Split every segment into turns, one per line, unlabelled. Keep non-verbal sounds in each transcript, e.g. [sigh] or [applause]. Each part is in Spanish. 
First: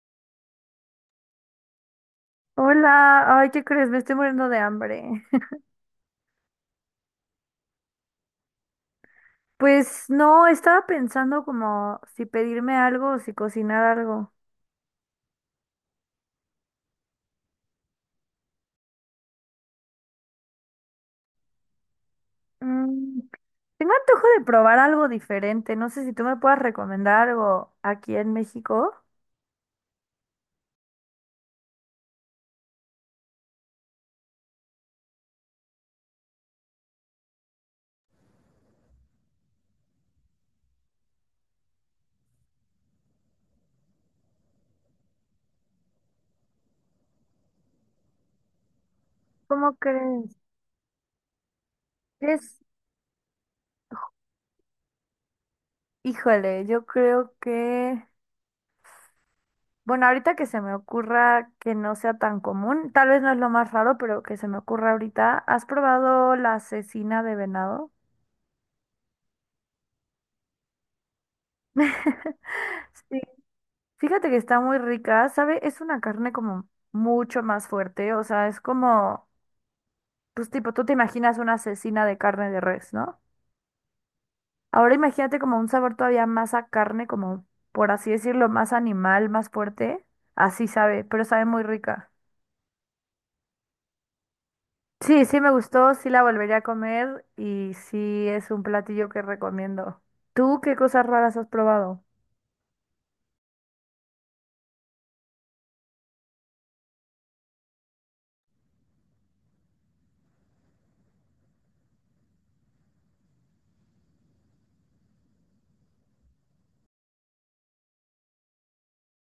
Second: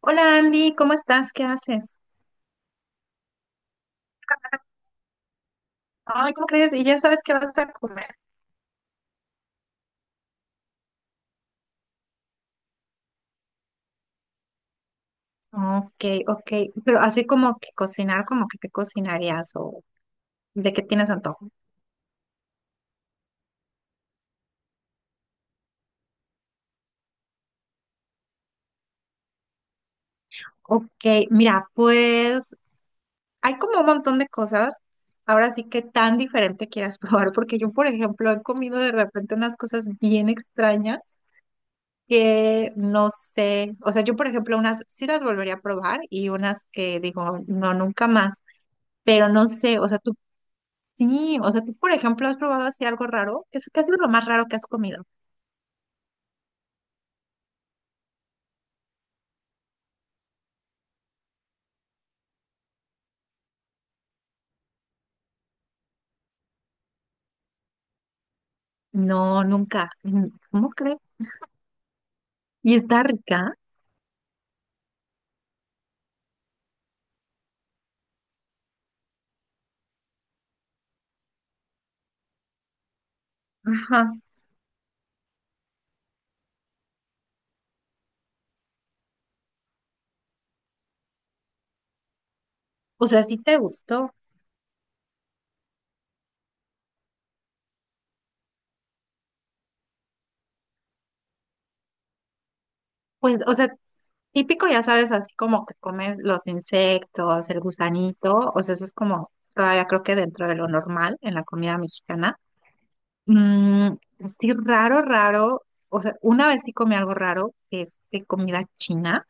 Hola Andy, ¿cómo estás? ¿Qué haces?
Hola, ay, ¿qué crees? Me estoy muriendo de hambre. [laughs]
Ay, ¿cómo crees? Y ya sabes qué vas a comer.
Pues no, estaba pensando como si pedirme algo o si cocinar algo.
Ok, ok, pero así como que cocinar, como que qué cocinarías o de qué tienes antojo.
Mm, tengo antojo de probar algo diferente. No sé si tú me puedas recomendar algo aquí en México.
Ok, mira, pues hay como un montón de cosas. Ahora sí que tan diferente quieras [laughs] probar, porque yo, por ejemplo, he comido de repente unas cosas bien extrañas que no sé. O sea, yo, por ejemplo, unas sí las volvería a probar y unas que digo, no, nunca más. Pero no
¿Cómo
sé, o sea, tú.
crees?
Sí, o sea, tú, por ejemplo, has
Es,
probado así algo raro. Es casi lo más raro que has comido.
híjole, yo creo que, bueno, ahorita que se me ocurra que no sea tan común, tal vez no es lo más raro, pero que se me ocurra ahorita, ¿has probado la cecina de venado?
No, nunca. Mm, ¿cómo crees?
[laughs]
¿Y está
Sí.
rica?
Fíjate que está muy rica, ¿sabe? Es una carne como mucho más fuerte, o sea, es como, pues tipo, tú te imaginas una asesina de carne de res, ¿no?
Ajá.
Ahora imagínate como un sabor todavía más a carne, como, por así decirlo, más animal, más fuerte, así sabe, pero sabe muy rica.
O sea, sí te gustó.
Sí, sí me gustó, sí la volvería a comer y sí es un platillo que recomiendo. ¿Tú qué cosas raras has probado?
Pues, o sea, típico, ya sabes, así como que comes los insectos, el gusanito. O sea, eso es como todavía creo que dentro de lo normal en la comida mexicana. Mm, sí, raro, raro. O sea, una vez sí comí algo raro, que es de comida china.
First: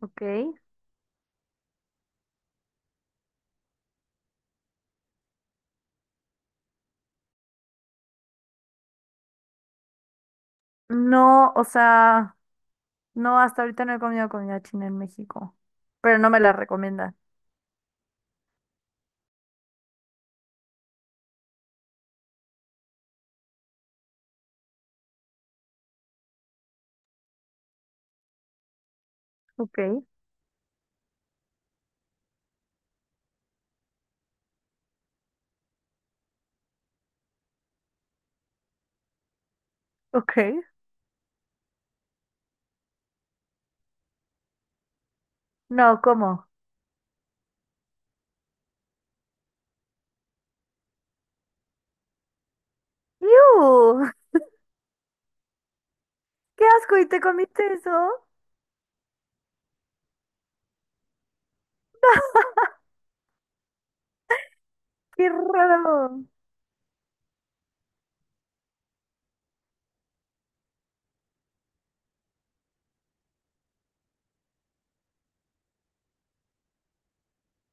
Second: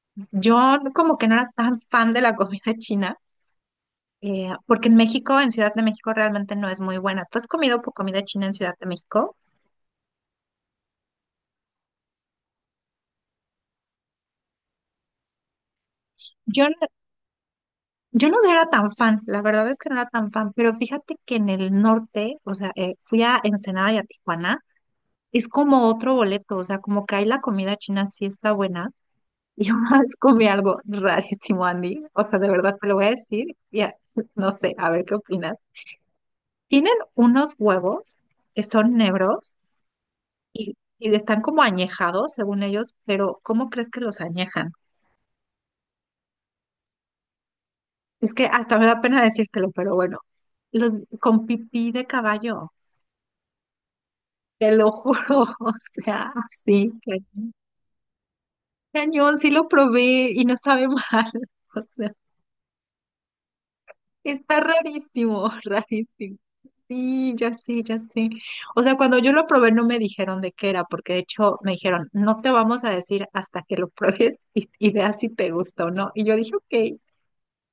Ok.
Yo como que no era tan fan de la comida [laughs] china. Porque en México, en Ciudad de México, realmente no es muy buena. ¿Tú has comido comida china en Ciudad de México?
No, o sea... No, hasta ahorita no he comido comida china en México, pero no me la
Yo, no-
recomiendan.
yo no era tan fan, la verdad es que no era tan fan, pero fíjate que en el norte, o sea, fui a Ensenada y a Tijuana, es como otro boleto, o sea, como que ahí la comida china sí está buena. Y yo [laughs]
Ok,
una vez comí algo rarísimo, Andy, o sea, de verdad te lo voy a decir, y [laughs] no sé, a ver qué opinas. Tienen unos huevos que son negros
ok.
y están como añejados, según ellos, pero ¿cómo crees que los añejan?
No, ¿cómo?
Es que hasta me da pena decírtelo, pero bueno, los con pipí de caballo,
¡Iu!
te lo juro, [laughs] o sea,
¡Qué
sí,
asco! ¿Y te
cañón,
comiste eso?
cañón, sí lo probé y no sabe mal, [laughs] o sea, está
¡Qué
rarísimo, [laughs]
raro! No.
rarísimo. Sí, ya sé, ya sé. O sea, cuando yo lo probé no me dijeron de qué era, porque de hecho me dijeron, no te vamos a decir hasta que lo pruebes [laughs] y veas si te gusta o no. Y yo dije, ok.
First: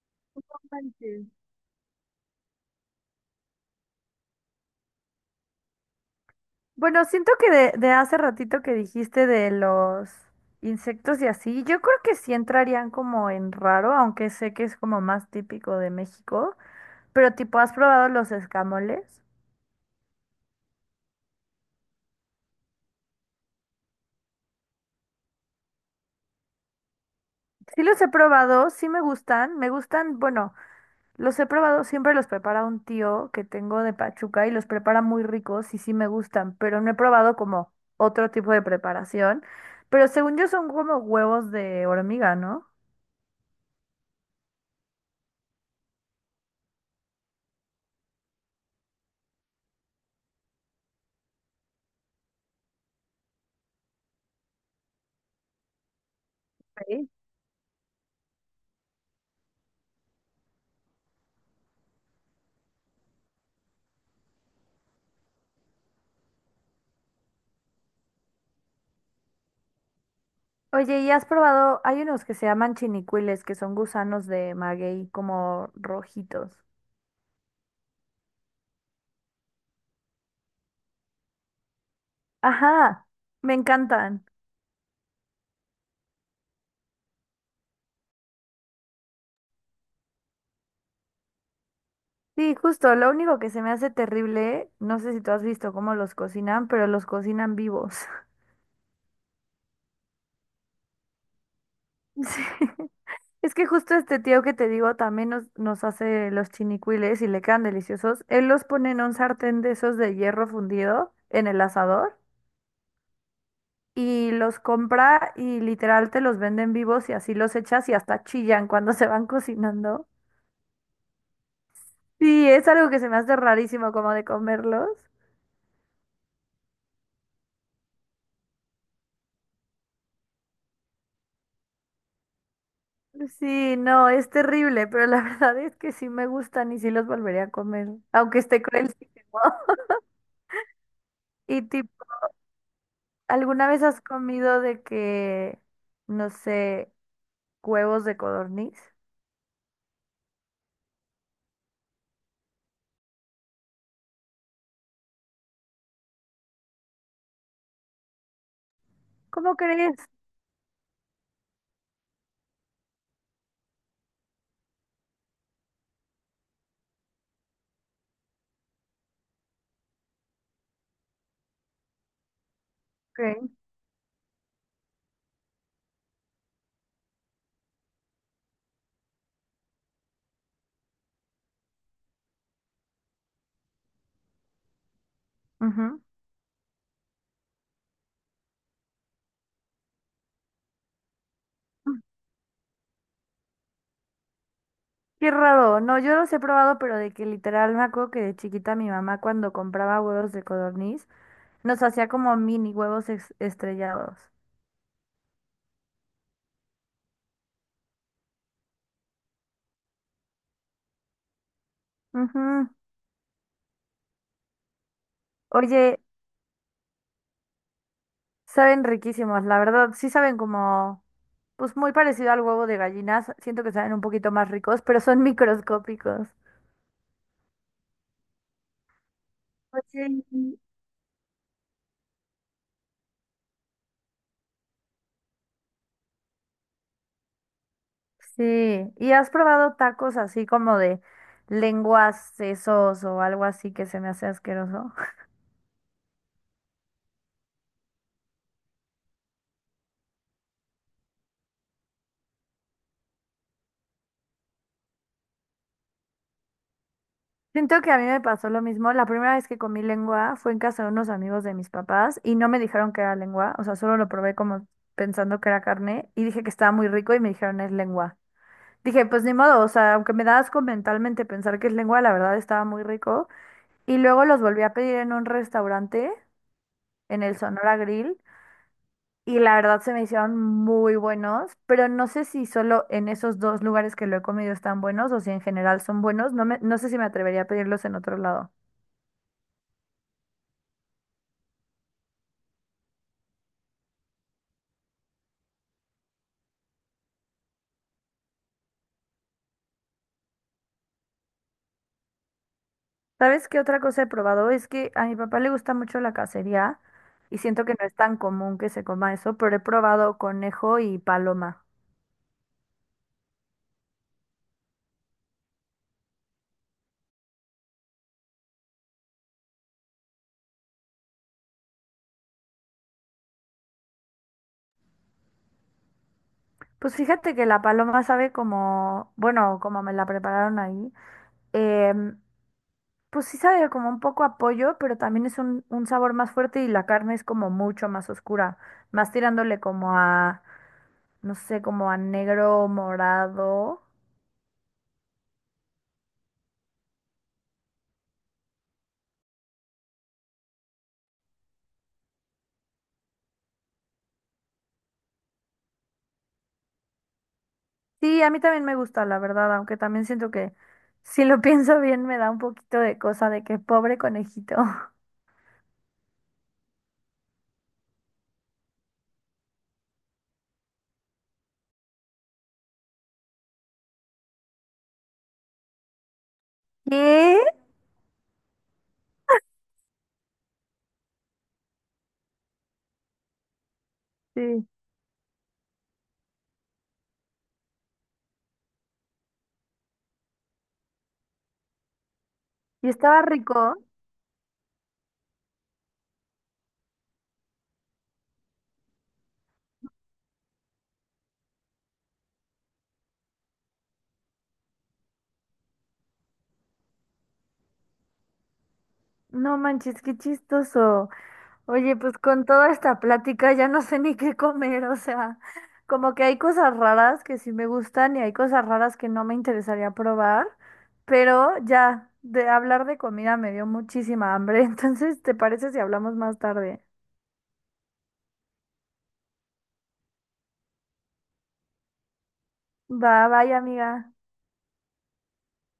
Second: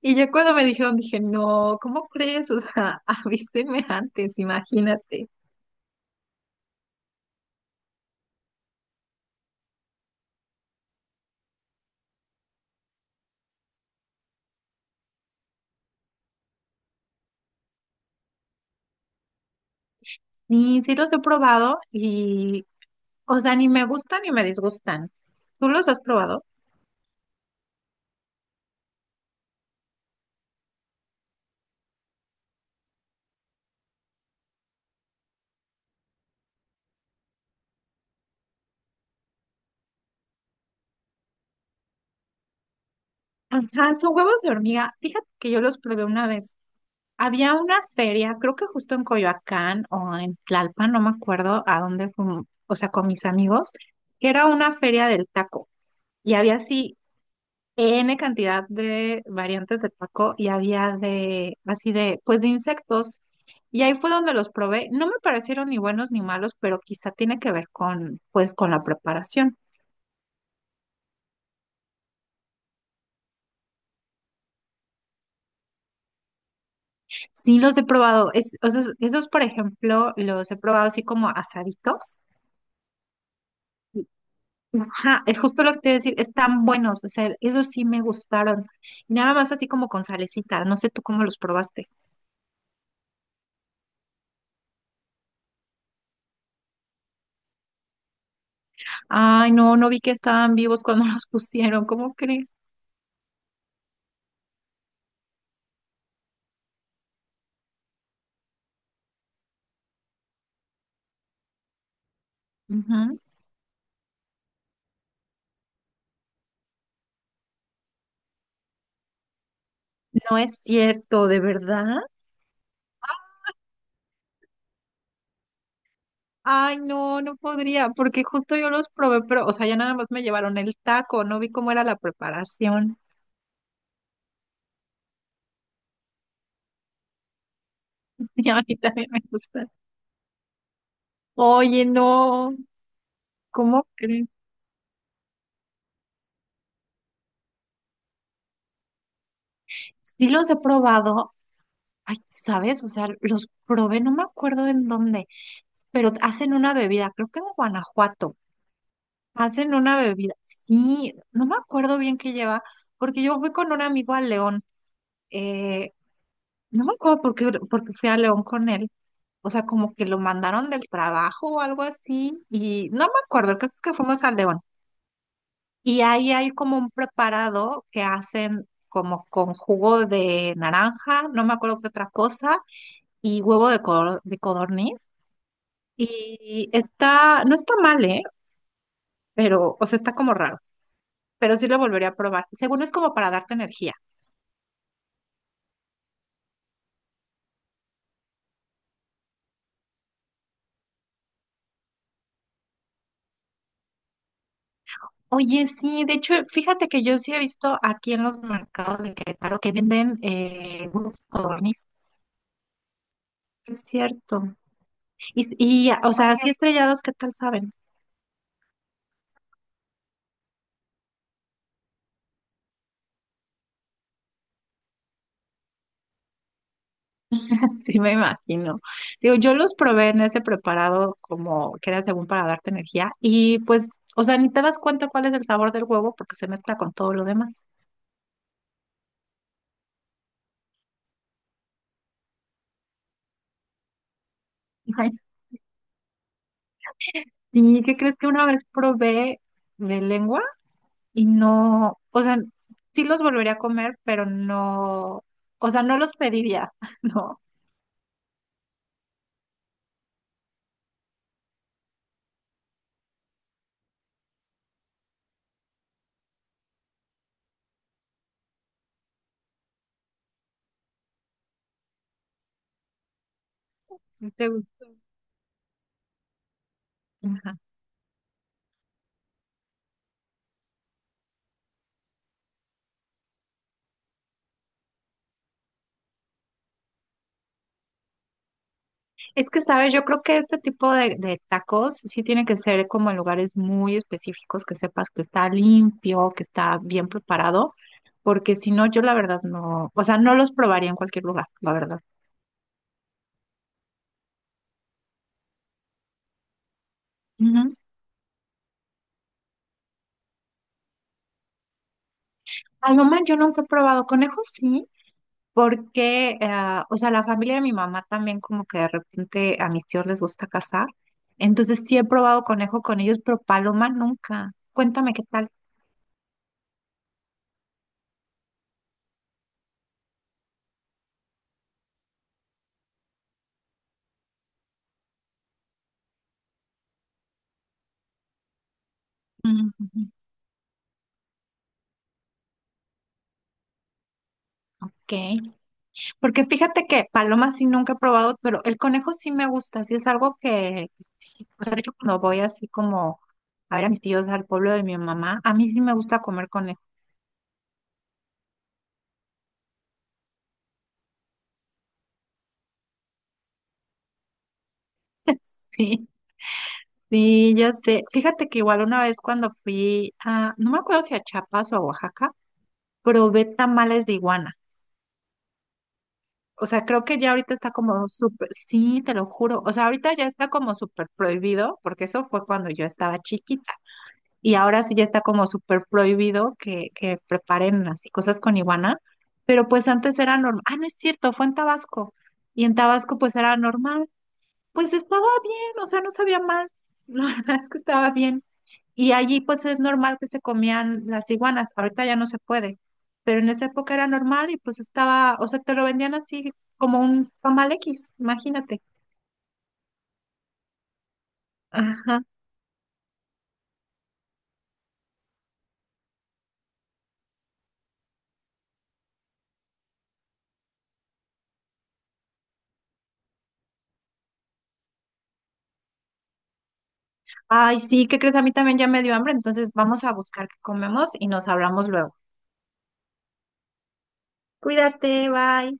Y ya cuando me dijeron, dije,
Manches.
no, ¿cómo crees? O sea, [laughs] avíseme antes, imagínate.
Bueno, siento que de hace ratito que dijiste de los insectos y así, yo creo que sí entrarían como en raro, aunque sé que es como más típico de México, pero tipo, ¿has probado los escamoles?
Sí, sí los he probado y, o sea, ni me gustan ni me disgustan. ¿Tú los has probado?
Sí los he probado, sí me gustan, bueno. Los he probado, siempre los prepara un tío que tengo de Pachuca y los prepara muy ricos y sí me gustan, pero no he probado como otro tipo de preparación. Pero según yo son como huevos de hormiga, ¿no?
Ajá, son huevos de hormiga. Fíjate que yo los probé una vez. Había una feria, creo que justo en Coyoacán o en Tlalpan, no me acuerdo a dónde fuimos, o sea, con mis amigos, que era una feria del taco y había así
Ok.
N cantidad de variantes de taco y había de, así de, pues de insectos. Y ahí fue donde los probé. No me parecieron ni buenos ni malos, pero quizá tiene que ver con, pues, con la preparación.
Oye, ¿y has probado? Hay unos que se llaman chinicuiles, que son gusanos de maguey como rojitos.
Sí los he probado. Esos, esos, por ejemplo, los he probado así como asaditos.
Ajá, me
Y-
encantan.
Ajá, es justo lo que te iba a decir, están buenos, o sea, esos sí me gustaron. Nada más así como con salecita, no sé tú cómo los probaste.
Sí, justo, lo único que se me hace terrible, no sé si tú has visto cómo los cocinan, pero los cocinan vivos.
Ay, no, no vi que estaban vivos cuando [laughs] los pusieron, ¿cómo
[laughs] Sí.
crees?
Es que justo este tío que te digo también nos hace los chinicuiles y le quedan deliciosos. Él los pone en un sartén de esos de hierro fundido en el asador
Ujú.
y los compra y literal te los venden vivos y así los echas y hasta chillan cuando [laughs] se van cocinando.
No es cierto, de verdad.
Sí, es algo que se me hace rarísimo como de comerlos.
Ay, no, no podría, porque justo yo los probé, pero, o sea, ya nada más me llevaron el taco, no vi cómo era la preparación. [laughs]
Sí, no, es terrible, pero la [laughs] verdad es que sí me gustan y sí los volvería a comer, aunque
Y a
esté
mí también
cruelísimo.
me gusta.
[laughs] Y
Oye,
tipo,
no,
¿alguna vez
¿cómo
has
crees?
comido de que, no sé, huevos de codorniz?
Sí los he probado, ay, ¿sabes? O sea, los probé, no me acuerdo en dónde, pero hacen una bebida, creo que en Guanajuato.
¿Cómo
Hacen
crees?
una bebida, sí, no me acuerdo bien qué lleva, porque yo fui con un amigo a León, eh, no me acuerdo por qué, porque fui a León con él, o sea, como que lo mandaron del trabajo o algo así, y no me
Ok.
acuerdo, el caso es que fuimos al León. Y ahí hay como un preparado que hacen como con jugo de naranja, no me acuerdo qué otra cosa, y huevo de, de codorniz.
Ujú.
Y está, no está mal, ¿eh? Pero, o sea, está como raro, pero sí lo volvería a probar. Según es como para darte energía.
Qué raro. No, yo los he probado, pero de que literal me acuerdo que de chiquita mi mamá cuando compraba huevos de codorniz nos hacía como mini huevos estrellados.
Oye, sí, de hecho, fíjate que yo sí he visto aquí en los mercados de Querétaro que venden huevos de codorniz.
Ujú.
Sí, es cierto. Y, y,
Oye,
o sea, así estrellados, ¿qué tal saben?
saben riquísimos, la verdad. Sí saben como, pues muy parecido al huevo de gallinas. Siento que saben un poquito más ricos, pero son [laughs] microscópicos.
[laughs] Sí, me imagino. Digo, yo los
Oye,
probé en ese preparado como que era según para darte energía y pues, o sea, ni te das cuenta cuál es el sabor del huevo porque se mezcla con todo lo demás.
sí, ¿y has probado tacos así como de lenguas, sesos o algo así que se me hace asqueroso?
[laughs] Ay,
[laughs]
sí, ¿qué crees que una vez probé de lengua y no, o sea, sí los volvería a comer, pero no, o sea, no los pediría, [laughs] ¿no?
Siento que a mí me pasó lo mismo. La primera vez que comí lengua fue en casa de unos amigos de mis papás y no me dijeron que era lengua, o sea, solo lo probé como pensando que era carne y dije que estaba muy rico y me dijeron es lengua. Dije, pues ni modo, o sea, aunque me da asco mentalmente pensar que es lengua, la verdad estaba muy rico. Y luego
Sí
los
te
volví a
gustó.
pedir en un restaurante, en el
Ajá.
Sonora Grill. Y la verdad se me hicieron muy buenos, pero no sé si solo en esos dos lugares que lo he comido están buenos o si en general son buenos. No sé si me atrevería a pedirlos en otro lado.
Es que, sabes, yo creo que este tipo de tacos sí tiene que ser como en lugares muy específicos, que sepas que está limpio, que está bien preparado, porque si no, yo la verdad no, o sea, no los probaría en cualquier lugar, la verdad.
¿Sabes qué otra cosa he probado? Es que a mi papá le gusta mucho la cacería y siento
Ujú.
que no es tan común que se coma eso, pero he probado conejo y paloma.
Ay, no man, yo nunca he probado conejos, sí, porque, o sea, la familia de mi mamá también como que de repente a mis tíos les gusta cazar, entonces sí he probado conejo con ellos, pero paloma nunca. Cuéntame qué tal.
Pues fíjate que la paloma sabe como, bueno, como me la prepararon ahí. em, Pues sí sabe como un poco a pollo, pero también es un sabor más fuerte y la carne es como mucho más oscura, más tirándole
Ujú,
como
ujú.
a, no sé, como a negro, morado.
Ok. Porque fíjate que paloma sí nunca he probado, pero el conejo sí me gusta, sí es algo que sí. O sea, de hecho, cuando voy así como a ver a mis tíos al pueblo de mi mamá, a mí sí me gusta comer conejo. [laughs]
Sí, a mí también me gusta, la verdad, aunque también siento que si lo [laughs] pienso bien me da un poquito de cosa de que pobre conejito.
Sí, sí, ya sé. Fíjate que igual una vez cuando fui a, no me acuerdo si a Chiapas o a Oaxaca, probé tamales de iguana. O sea,
[laughs]
creo que ya
¿Qué?
ahorita está como súper, sí, te lo juro. O sea, ahorita ya está como súper prohibido, porque eso fue cuando yo estaba chiquita. Y
Sí.
ahora sí ya está como súper prohibido que preparen así cosas con iguana, pero pues antes era normal. Ah, no es cierto, fue en Tabasco. Y en
Y
Tabasco
estaba
pues era
rico.
normal. Pues estaba bien, o sea, no sabía mal. [laughs] La verdad es que estaba bien. Y allí pues es normal que se comían las iguanas. Ahorita ya no se puede. Pero en esa época era normal y pues estaba, o sea, te lo vendían así como un tamal X, imagínate.
No manches, qué chistoso. Oye, pues
Ajá.
con toda esta plática ya no sé ni qué comer, o sea, como que hay cosas raras que sí me gustan y hay cosas raras que no me interesaría probar, pero ya, de hablar de comida me dio muchísima hambre, [laughs] entonces, ¿te parece si hablamos más tarde?
Ay, sí, ¿qué crees? A mí también ya me dio hambre, entonces vamos a buscar qué comemos y nos hablamos luego.
Va, bye, amiga.
Cuídate, bye.